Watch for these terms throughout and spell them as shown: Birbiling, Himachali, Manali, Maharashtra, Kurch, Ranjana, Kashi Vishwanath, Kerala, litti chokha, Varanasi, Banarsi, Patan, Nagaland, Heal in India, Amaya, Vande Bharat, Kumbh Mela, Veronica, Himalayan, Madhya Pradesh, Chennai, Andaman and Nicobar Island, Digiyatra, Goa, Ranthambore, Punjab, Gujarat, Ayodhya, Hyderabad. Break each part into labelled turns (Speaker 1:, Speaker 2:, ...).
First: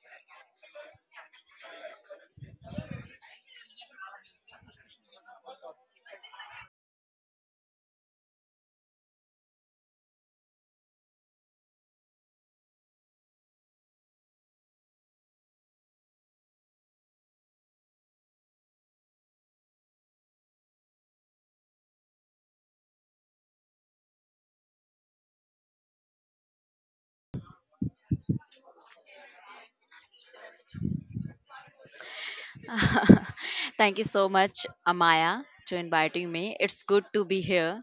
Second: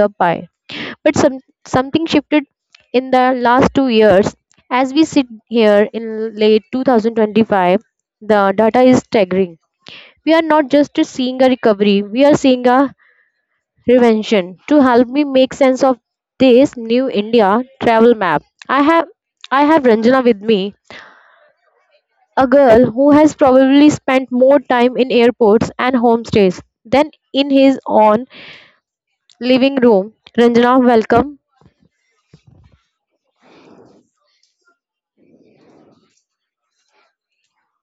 Speaker 1: the pie. But some, Something shifted in the last 2 years. As we sit here in late 2025, the data is staggering. We are not just seeing a recovery, we are seeing a reinvention. To help me make sense of this new India travel map, I have I have Ranjana with me, a girl who has probably spent more time in airports and homestays than in his own living room. Ranjana, welcome.
Speaker 2: Thank you so much, Amaya, to inviting me. It's good to be here,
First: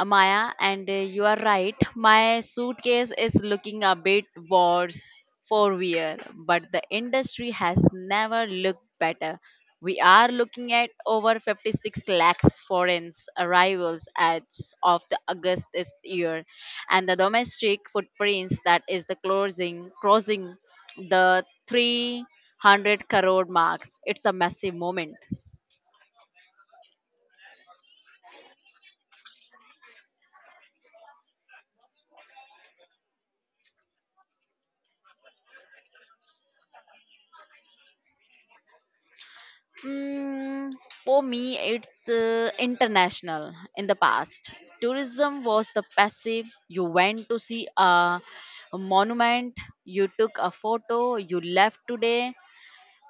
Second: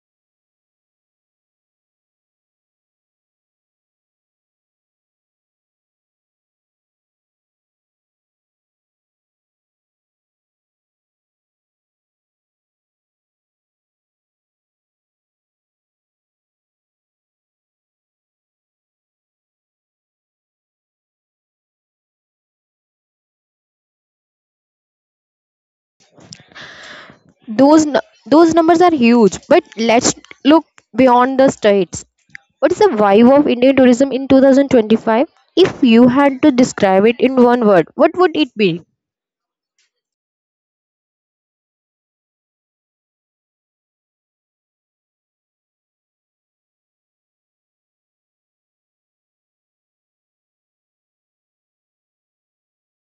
Speaker 2: Amaya. And you are right. My suitcase is looking a bit worse for wear, but the industry has never looked better. We are looking at over 56 lakhs foreign arrivals as of the August this year, and the domestic footprints that is the closing crossing the 300 crore marks. It's a massive moment.
Speaker 1: Those those numbers are huge, but let's look beyond the states. What is the vibe of Indian tourism in 2025? If you had to describe it in one word, what would it be?
Speaker 2: Mm, for me, it's international. In the past, tourism was the passive. You went to see a monument, you took a photo, you left today.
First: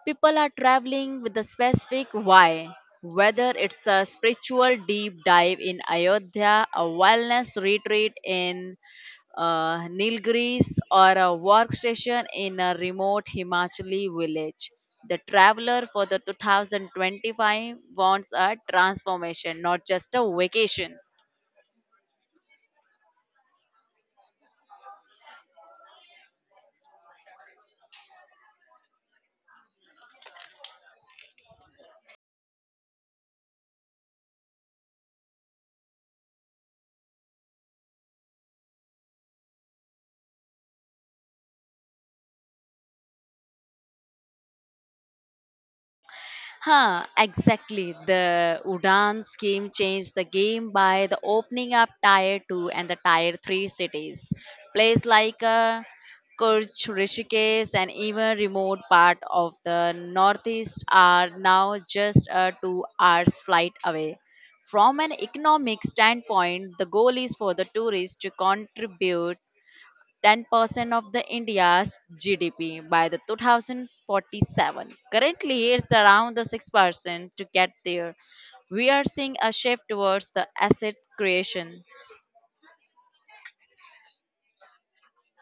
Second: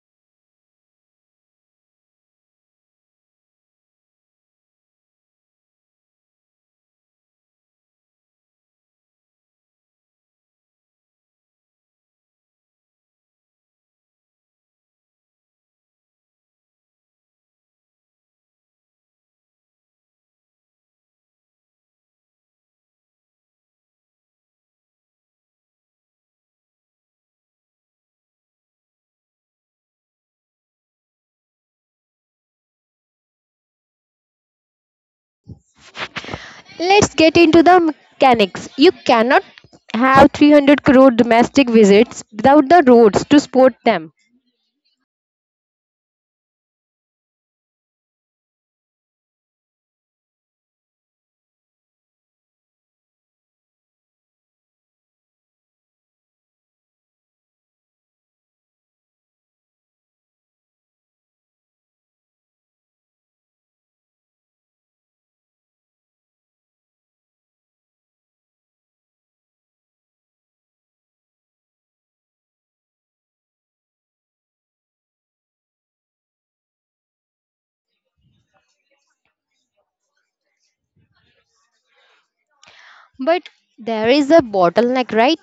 Speaker 2: People are traveling with a specific why, whether it's a spiritual deep dive in Ayodhya, a wellness retreat in Nilgiris, or a workstation in a remote Himachali village. The traveler for the 2025 wants a transformation, not just a vacation.
Speaker 1: Let's get into the mechanics. You cannot have 300 crore domestic visits without the roads to support them.
Speaker 2: Exactly. The Udan scheme changed the game by the opening up Tier 2 and the Tier 3 cities. Places like Kurch, Rishikesh, and even remote part of the northeast are now just a 2 hours flight away. From an economic standpoint, the goal is for the tourists to contribute 10% of the India's GDP by the 2047. Currently, it's around the 6% to get there. We are seeing a shift towards the asset creation.
Speaker 1: But there is a bottleneck, right?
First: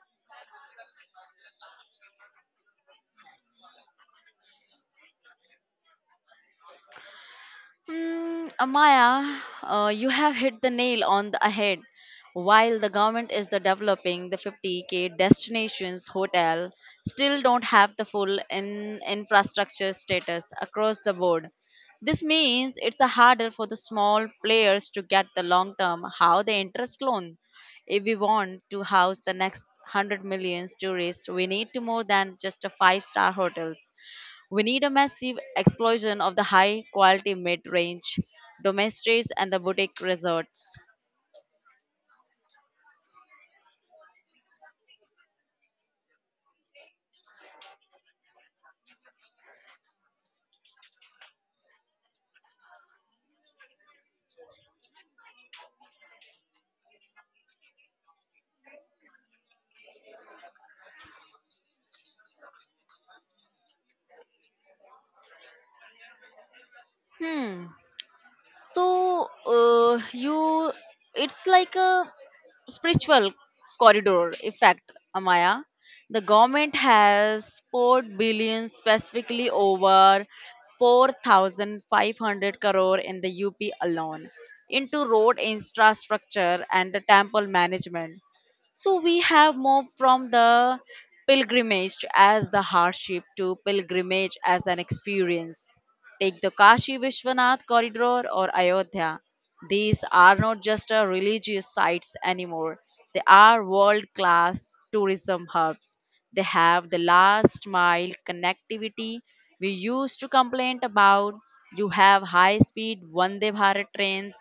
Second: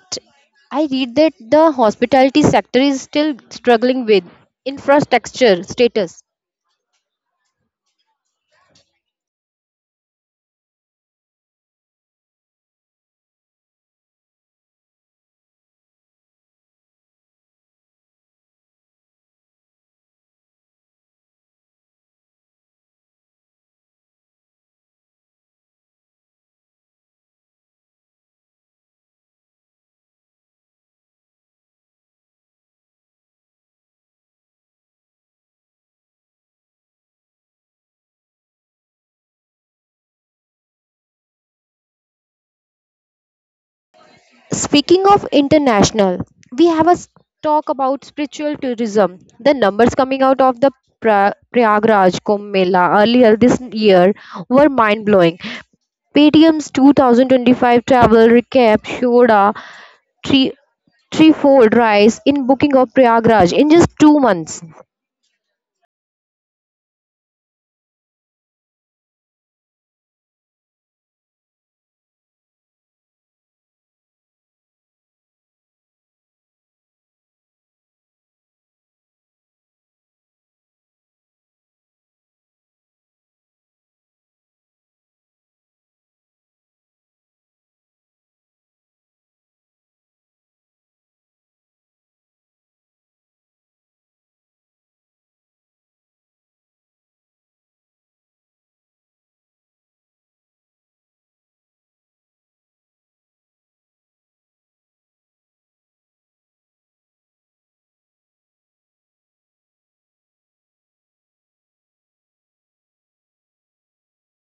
Speaker 1: I read that the hospitality sector is still struggling with infrastructure status.
Speaker 2: Amaya, you have hit the nail on the head. While the government is the developing the 50k destinations hotel, still don't have the full in infrastructure status across the board. This means it's a harder for the small players to get the long term how the interest loan. If we want to house the next 100 million tourists, we need to more than just a five-star hotels. We need a massive explosion of the high quality mid range, domestics, and the boutique resorts.
Speaker 1: Speaking of international, we have a s- talk about spiritual tourism. The numbers coming out of the Prayagraj Kumbh Mela earlier this year were mind blowing. PTM's 2025 travel recap showed a three threefold rise in booking of Prayagraj in just 2 months.
Speaker 2: Hmm. You it's like a spiritual corridor effect, Amaya. The government has poured billions specifically over 4500 crore in the UP alone into road infrastructure and the temple management, so we have moved from the pilgrimage as the hardship to pilgrimage as an experience. Take the Kashi Vishwanath corridor or Ayodhya. These are not just religious sites anymore. They are world class tourism hubs. They have the last mile connectivity we used to complain about. You have high speed Vande Bharat trains,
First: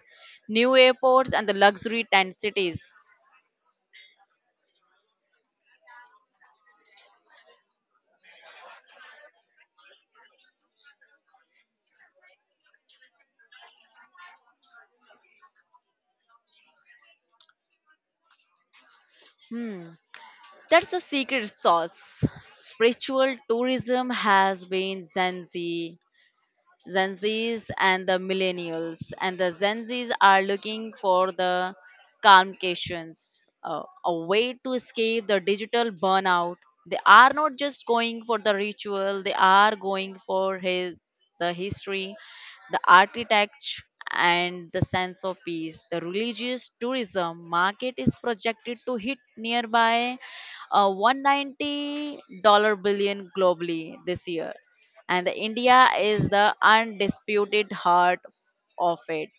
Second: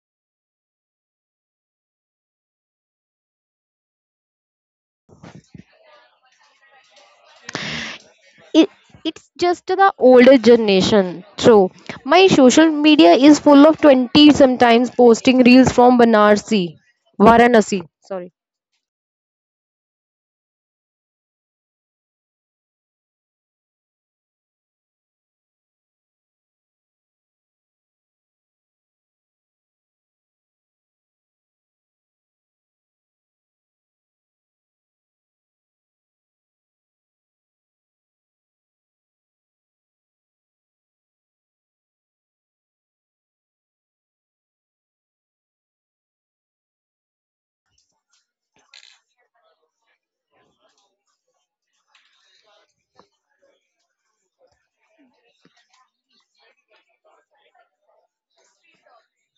Speaker 2: new airports, and the luxury tent cities.
Speaker 1: It, it's just the older generation. So my social media is full of 20 sometimes posting reels from Varanasi. Sorry.
Speaker 2: Hmm. That's the secret sauce. Spiritual tourism has been Zenzi Gen Zs and the millennials. And the Gen Zs are looking for the calmcations, a way to escape the digital burnout. They are not just going for the ritual, they are going for the history, the architecture, and the sense of peace. The religious tourism market is projected to hit nearby a $190 billion globally this year, and India is the undisputed heart of it.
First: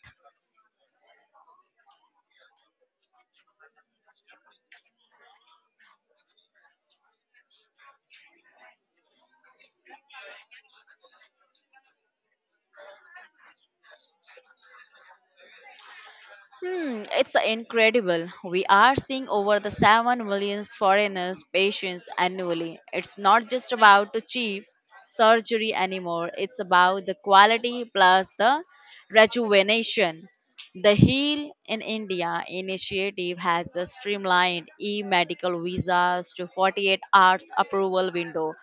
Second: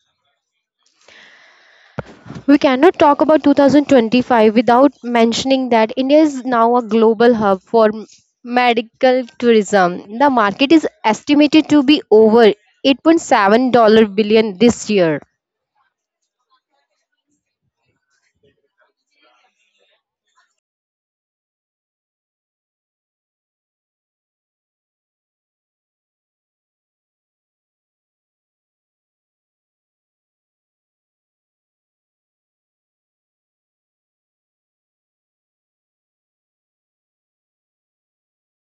Speaker 1: We cannot talk about 2025 without mentioning that India is now a global hub for medical tourism. The market is estimated to be over 8.7 billion this year.
Speaker 2: It's incredible. We are seeing over the 7 million foreigners patients annually. It's not just about the cheap surgery anymore. It's about the quality plus the rejuvenation. The Heal in India initiative has the streamlined e-medical visas to 48 hours approval window.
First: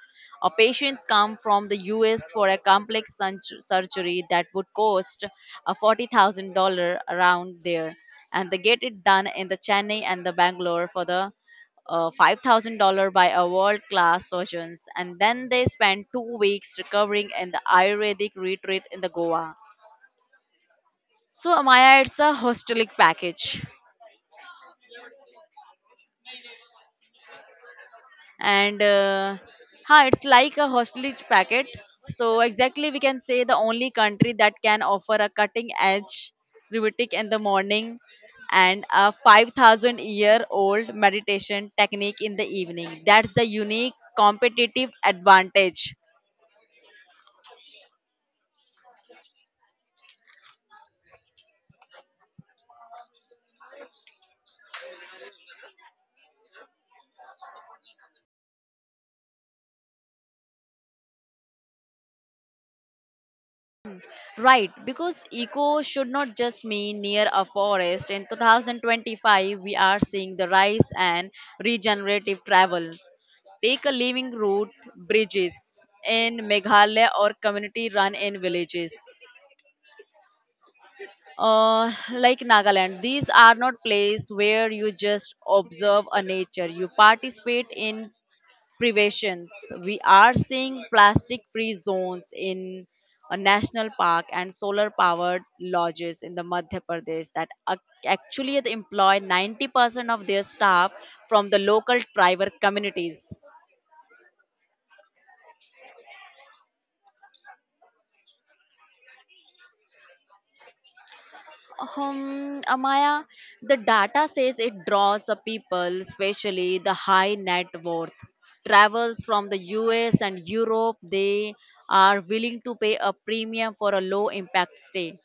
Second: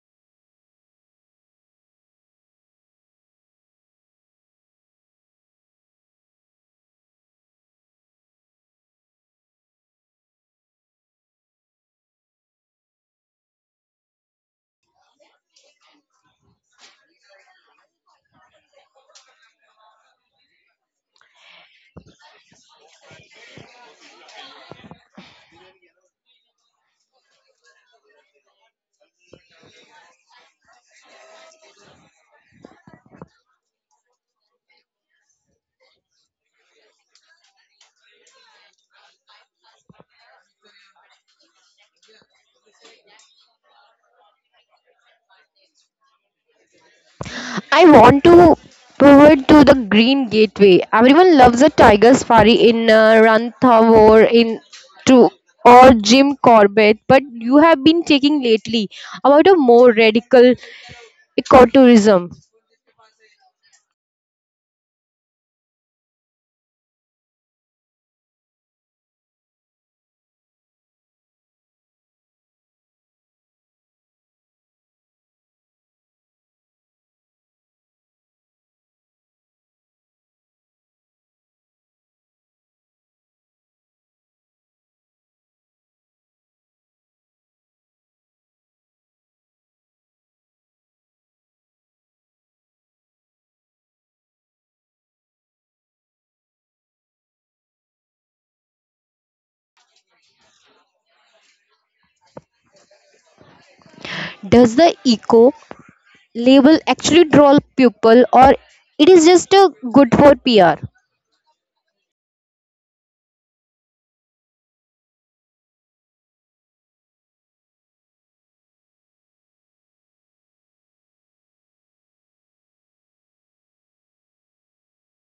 Speaker 2: Or patients come from the US for a complex surgery that would cost a $40,000 around there. And they get it done in the Chennai and the Bangalore for the $5,000 by a world-class surgeons. And then they spend 2 weeks recovering in the Ayurvedic retreat in the Goa. So, Amaya, it's a hostelic package. and uh, it's like a hostage packet. So exactly, we can say the only country that can offer a cutting edge Rivetic in the morning and a 5,000 year old meditation technique in the evening. That's the unique competitive advantage.
Speaker 1: I want to pivot to the Green Gateway. Everyone loves a tiger safari in Ranthambore in to or Jim Corbett, but you have been taking lately about a more radical ecotourism.
Speaker 2: Right, because eco should not just mean near a forest. In 2025, we are seeing the rise and regenerative travels. Take a living route, bridges in Meghalaya or community run in villages. Like Nagaland, these are not places where you just observe a nature. You participate in privations. We are seeing plastic free zones in a national park and solar powered lodges in the Madhya Pradesh that actually employ 90% of their staff from the local tribal communities.
Speaker 1: Does the eco label actually troll people or it is just a good for PR?
Speaker 2: Amaya, the data says it draws a people, especially the high net worth. Travels from the US and Europe, they are willing to pay a premium for a low impact stay.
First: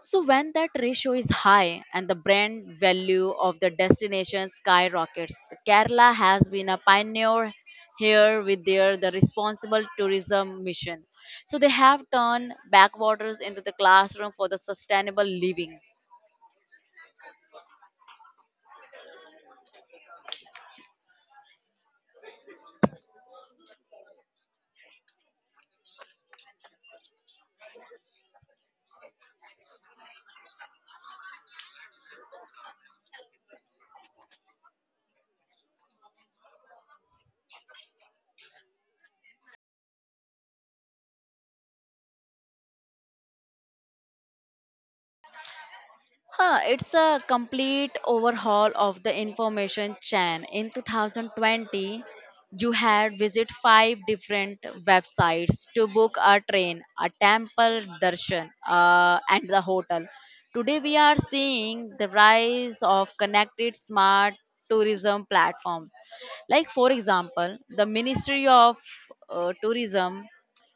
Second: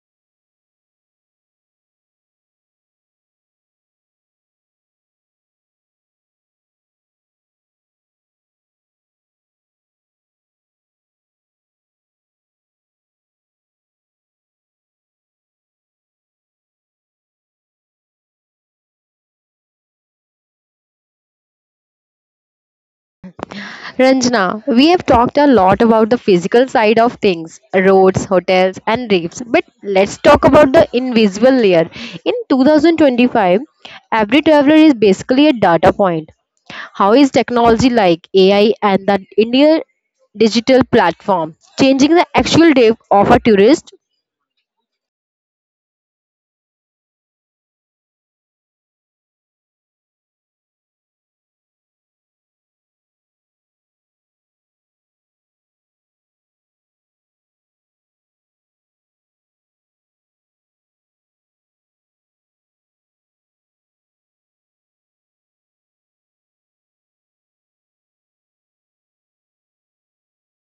Speaker 2: So, when that ratio is high and the brand value of the destination skyrockets, the Kerala has been a pioneer here with the responsible tourism mission. So, they have turned backwaters into the classroom for the sustainable living.
Speaker 1: Ranjana, we have talked a lot about the physical side of things, roads, hotels, and reefs, but let's talk about the invisible layer. In 2025, every traveler is basically a data point. How is technology like AI and the India digital platform changing the actual day of a tourist?
Speaker 2: It's a complete overhaul of the information chain. In 2020, you had visit five different websites to book a train, a temple darshan, and the hotel. Today, we are seeing the rise of connected smart tourism platforms. Like, for example, the Ministry of Tourism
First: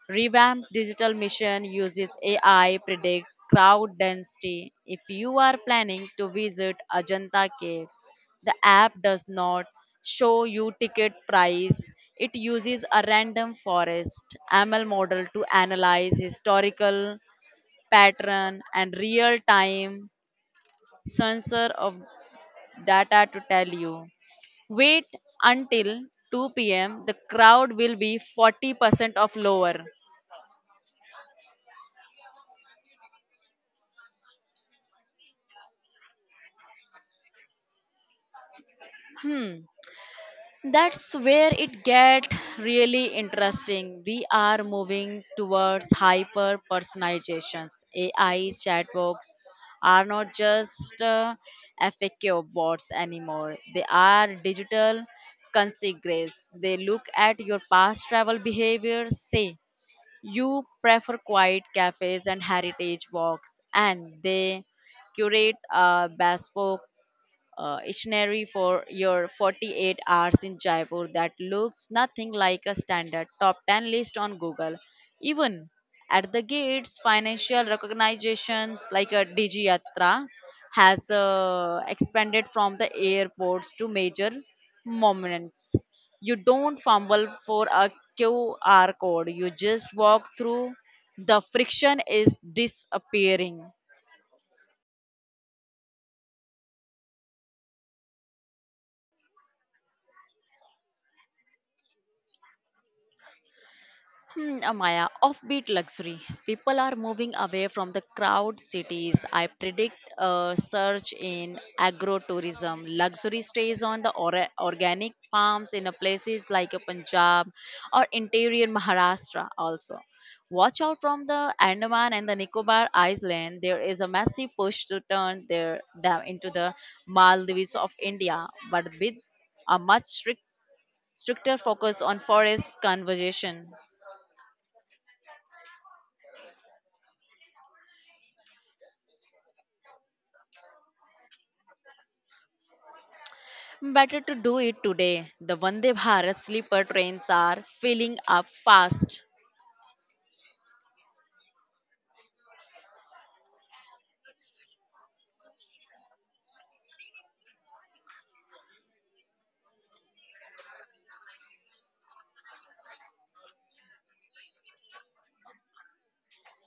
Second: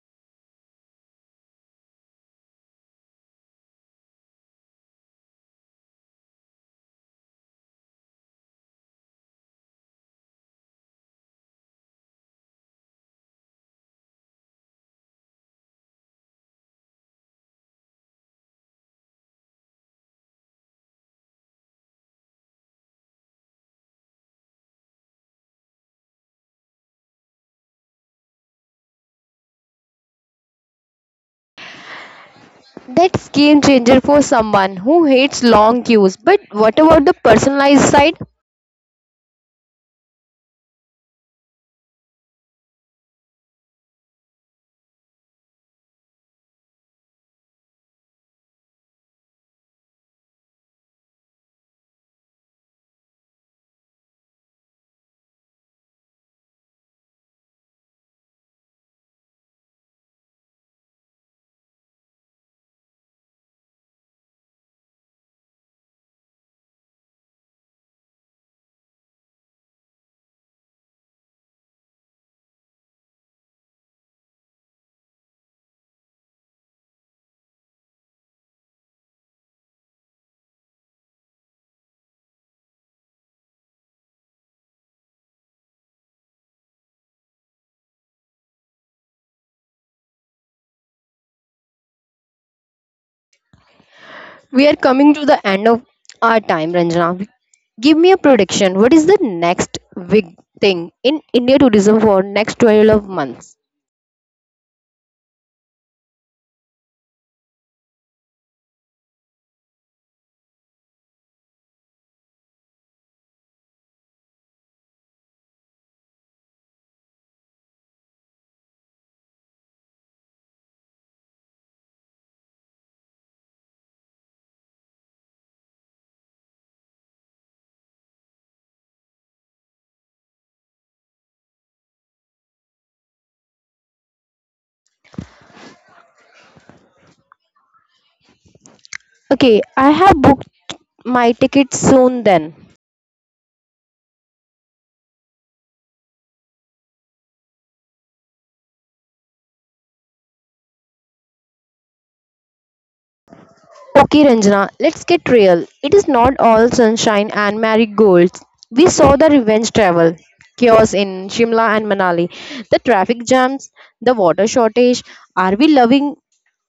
Speaker 2: Revamped Digital Mission uses AI predict crowd density. If you are planning to visit Ajanta Caves, the app does not show you ticket price. It uses a random forest ML model to analyze historical pattern and real-time sensor of data to tell you. Wait until 2 p.m. The crowd will be 40% of lower.
Speaker 1: That's game changer for someone who hates long queues. But what about the personalized side?
Speaker 2: Hmm. That's where it get really interesting. We are moving towards hyper personalizations. AI chatbots are not just FAQ bots anymore. They are digital consigners. They look at your past travel behavior, say you prefer quiet cafes and heritage walks, and they curate a bespoke itinerary for your 48 hours in Jaipur that looks nothing like a standard top 10 list on Google. Even at the gates, financial recognitions like a Digiyatra has expanded from the airports to major monuments. You don't fumble for a QR code, you just walk through. The friction is disappearing.
Speaker 1: We are coming to the end of our time, Ranjana. Give me a prediction. What is the next big thing in India tourism for next 12 months?
Speaker 2: Maya, offbeat luxury. People are moving away from the crowd cities. I predict a surge in agrotourism. Luxury stays on the organic farms in a places like a Punjab or interior Maharashtra also. Watch out from the Andaman and the Nicobar Island. There is a massive push to turn their, them into the Maldives of India, but with a stricter focus on forest conservation.
Speaker 1: Okay, I have booked my ticket soon then.
Speaker 2: Better to do it today. The Vande Bharat sleeper trains are filling up fast.
Speaker 1: Okay, Ranjana, let's get real. It is not all sunshine and marigolds. We saw the revenge travel, chaos in Shimla and Manali, the traffic jams, the water shortage. Are we loving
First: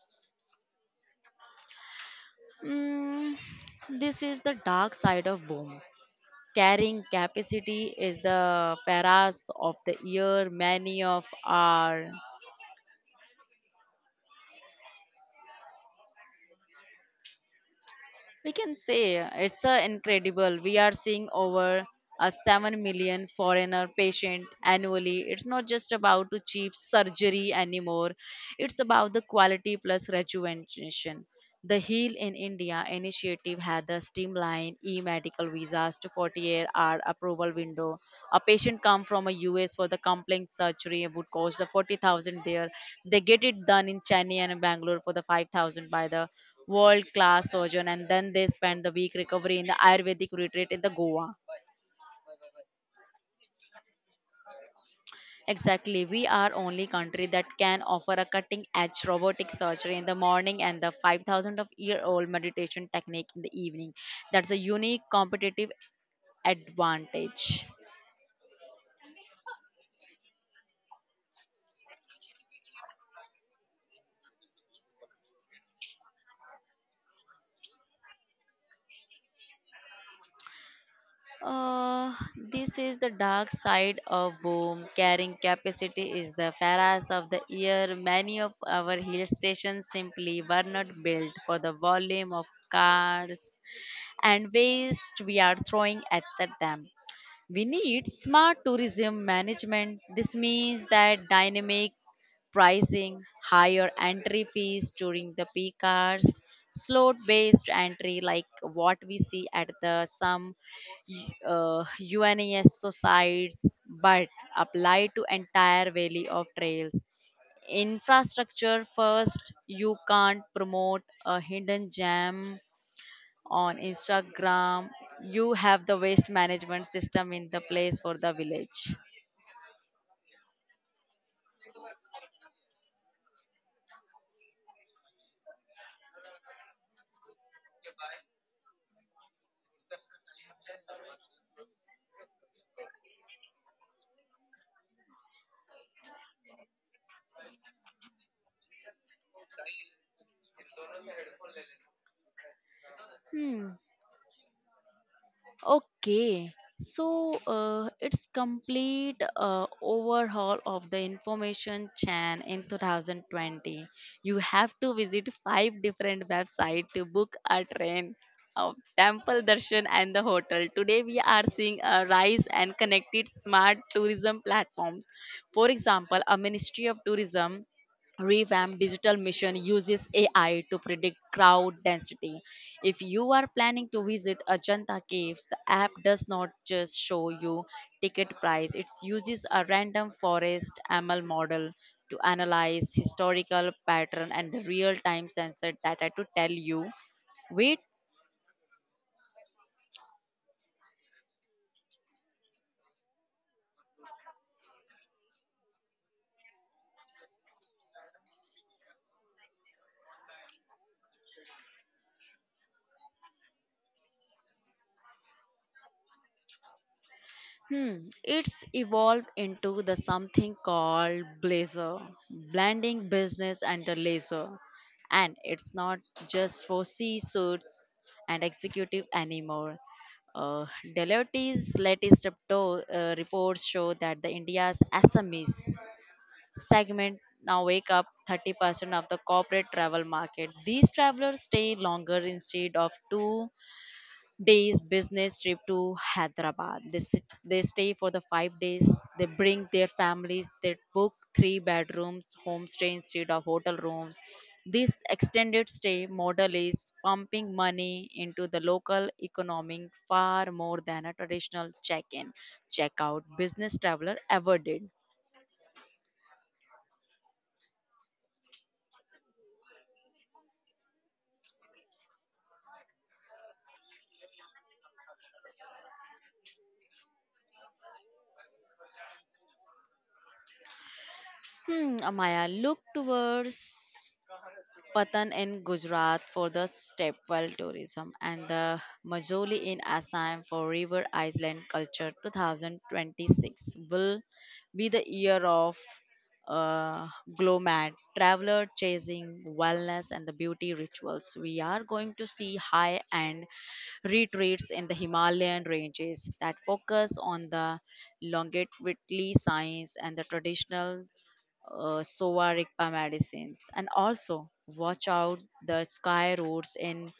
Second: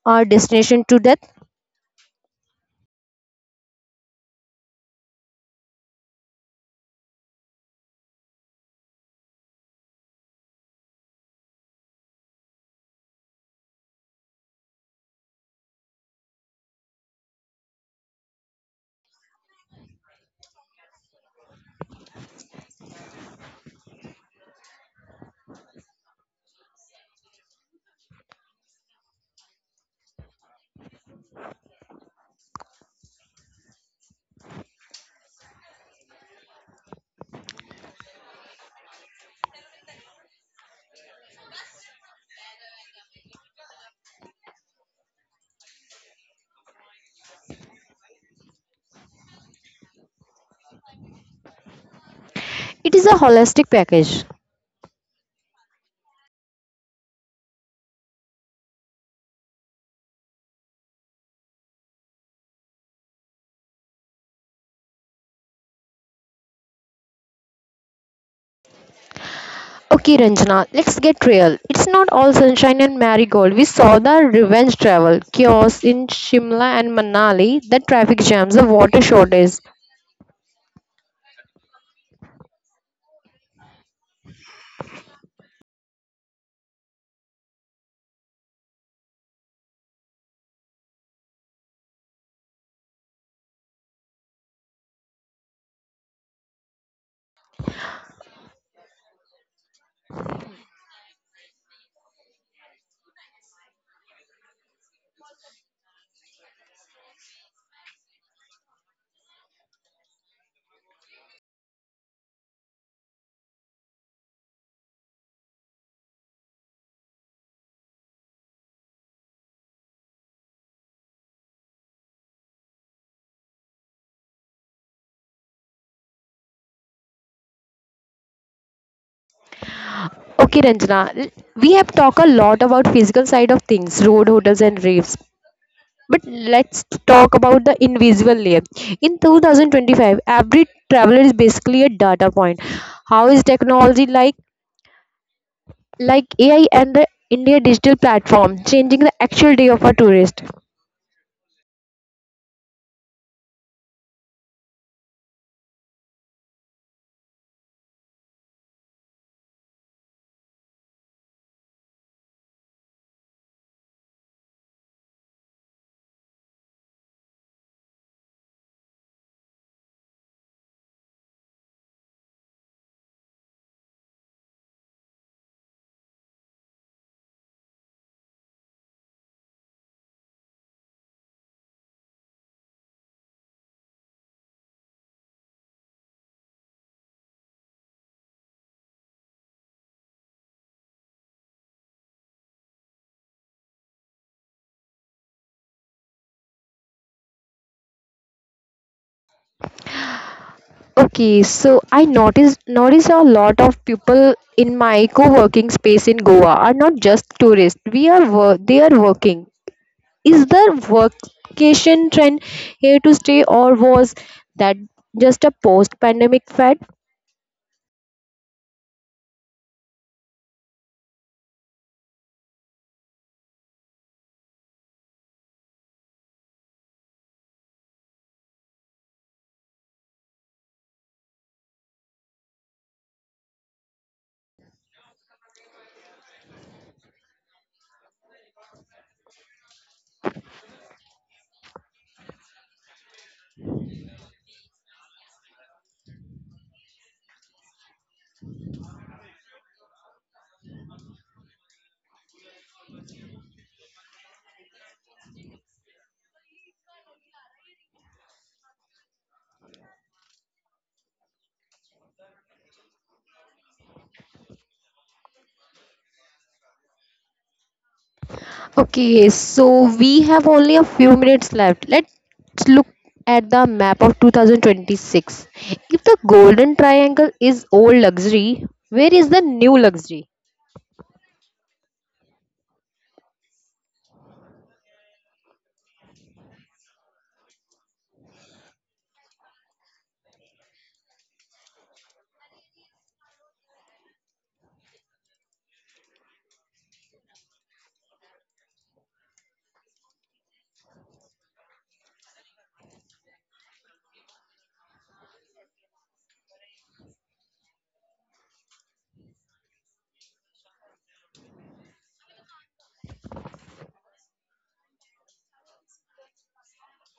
Speaker 1: our destination to death?
Speaker 2: Mm, this is the dark side of boom. Carrying capacity is the pharaohs of the year. Many of our we can say it's incredible. We are seeing over a 7 million foreigner patient annually. It's not just about to cheap surgery anymore. It's about the quality plus rejuvenation. The Heal in India initiative had the streamlined e-medical visas to 48-hour approval window. A patient come from a US for the complex surgery would cost the 40,000 there. They get it done in Chennai and Bangalore for the 5,000 by the world class surgeon, and then they spend the week recovery in the ayurvedic retreat in the goa
Speaker 1: It is a holistic package.
Speaker 2: exactly we are only country that can offer a cutting edge robotic surgery in the morning and the 5000 of year old meditation technique in the evening that's a unique competitive advantage.
Speaker 1: Okay, Ranjana, let's get real. It's not all sunshine and marigold. We saw the revenge travel, chaos in Shimla and Manali, the traffic jams, the water shortage.
Speaker 2: uh, this is the dark side of boom. Carrying capacity is the pharaohs of the year. Many of our hill stations simply were not built for the volume of cars and waste we are throwing at them. We need smart tourism management. This means that dynamic pricing, higher entry fees during the peak hours, slot based entry like what we see at the some UNES sites, but apply to entire valley of trails. Infrastructure first, you can't promote a hidden gem on Instagram, you have the waste management system in the place for the village.
Speaker 1: Okay, we have talked a lot about physical side of things, road, hotels, and raves. But let's talk about the invisible layer. In 2025, every traveler is basically a data point. How is technology like AI and the India digital platform changing the actual day of a tourist?
Speaker 2: Hmm. Okay. It's complete overhaul of the information chain in 2020. You have to visit five different websites to book a train, a temple darshan, and the hotel. Today we are seeing a rise and connected smart tourism platforms. For example, a Ministry of Tourism revamped digital mission uses AI to predict crowd density. If you are planning to visit Ajanta Caves, the app does not just show you ticket price, it uses a random forest ML model to analyze historical pattern and real-time sensor data to tell you wait.
Speaker 1: Okay, so I noticed a lot of people in my co-working space in Goa are not just tourists. We are they are working. Is the vacation trend here to stay, or was that just a post pandemic fad?
Speaker 2: Hmm, it's evolved into the something called blazer, blending business and the leisure. And it's not just for C suits and executive anymore. Uh, Deloitte's latest reports show that the India's SMEs segment now wake up 30% of the corporate travel market. These travelers stay longer instead of 2 days business trip to Hyderabad. They stay for the 5 days. They bring their families. They book 3 bedrooms, homestay instead of hotel rooms. This extended stay model is pumping money into the local economy far more than a traditional check-in, check-out business traveler ever did.
Speaker 1: Okay, so we have only a few minutes left. Let's look at the map of 2026. If the golden triangle is old luxury, where is the new luxury?
Speaker 2: Amaya, look towards Patan in Gujarat for the stepwell tourism, and the Majoli in Assam for River Island Culture. 2026 will be the year of uh, GLOMAD, traveler chasing wellness and the beauty rituals. We are going to see high end retreats in the Himalayan ranges that focus on the longevity science and the traditional Sovarikpa medicines. And also, watch out the sky roads in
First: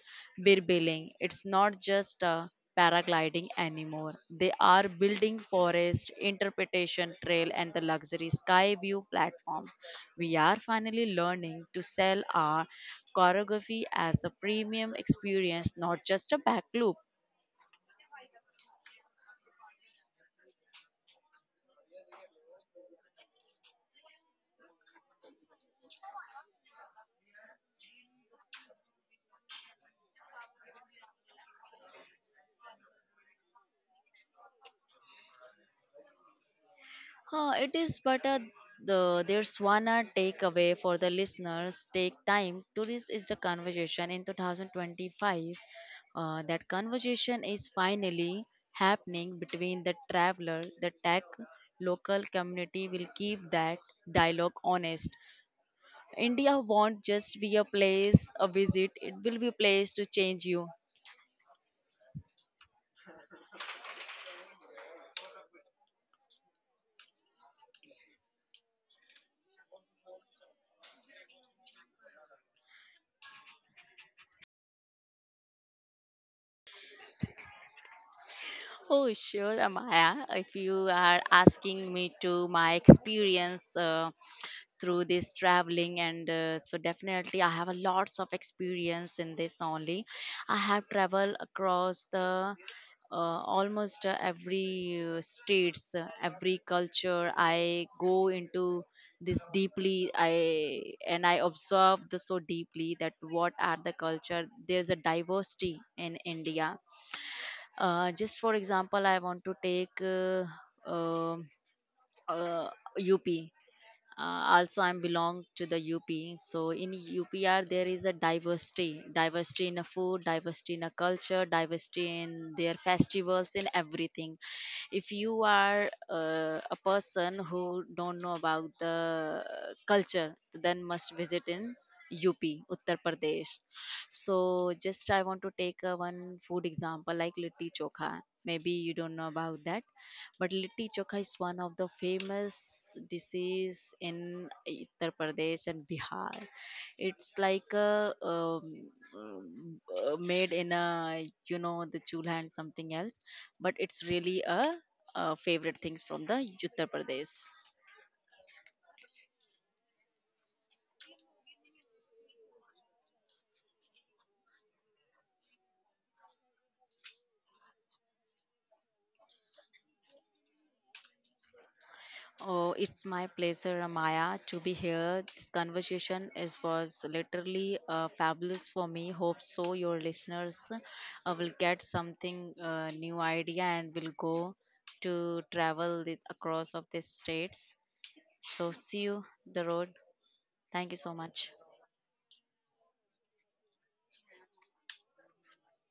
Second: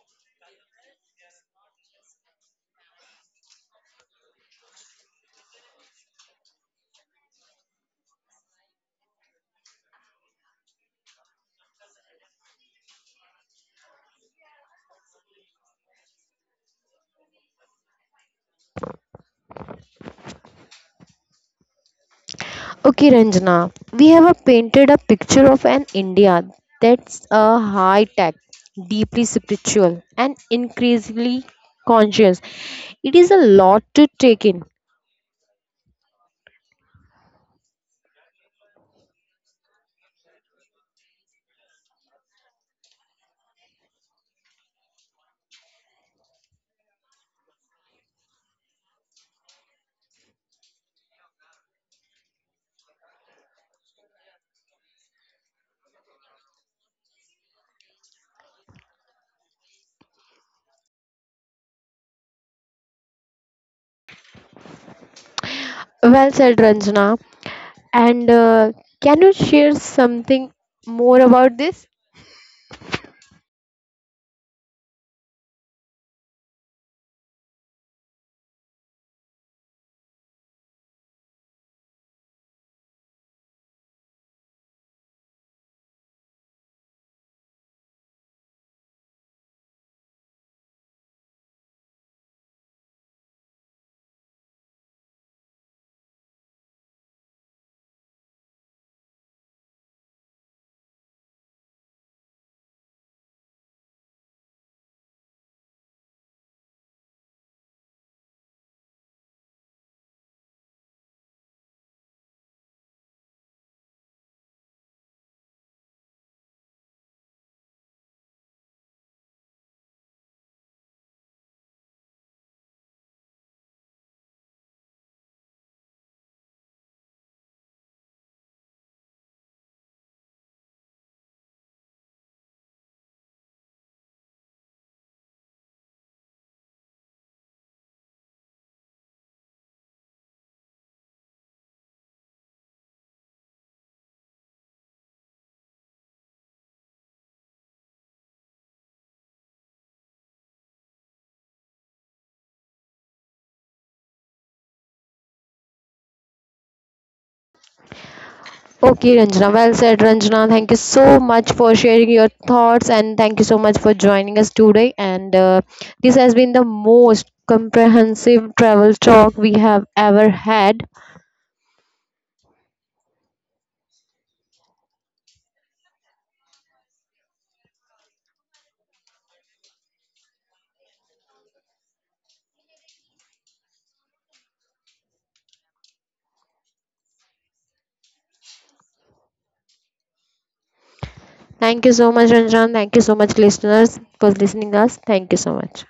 Speaker 2: Birbiling. It's not just paragliding anymore. They are building forest, interpretation trail, and the luxury sky view platforms. We are finally learning to sell our choreography as a premium experience, not just a back loop.
Speaker 1: Okay, Ranjana, we have a painted a picture of an India that's a high tech, deeply spiritual, and increasingly conscious. It is a lot to take in.
Speaker 2: It is, but there's one takeaway for the listeners. Take time. Tourism is the conversation in 2025. That conversation is finally happening between the traveler, the tech, local community will keep that dialogue honest. India won't just be a place, a visit. It will be a place to change you.
Speaker 1: Well said, Ranjana. And can you share something more about this?
Speaker 2: Oh, sure, Amaya. If you are asking me to my experience through this traveling, and so definitely I have a lots of experience in this only. I have traveled across the almost every states, every culture. I go into this deeply. I observe this so deeply that what are the culture? There's a diversity in India, just for example, I want to take um uh, UP. Also, I belong to the UP. So in UPR, there is a diversity, diversity in a food, diversity in a culture, diversity in their festivals, in everything. If you are a person who don't know about the culture, then must visit in UP, Uttar Pradesh. So just I want to take one food example like litti chokha. Maybe you don't know about that. But litti chokha is one of the famous dishes in Uttar Pradesh and Bihar. It's like a made in a you know the chulha and something else, but it's really favorite things from the Uttar Pradesh.
Speaker 1: Okay, Ranjana. Well said, Ranjana. Thank you so much for sharing your thoughts and thank you so much for joining us today. And this has been the most comprehensive travel talk we have ever had.
Speaker 2: Oh, it's my pleasure, Maya, to be here. This conversation is was literally fabulous for me. Hope so your listeners will get something new idea and will go to travel this, across of these states. So see you the road. Thank you so much.
Speaker 1: Thank you so much, Ranjan. Thank you so much, listeners, for listening us. Thank you so much.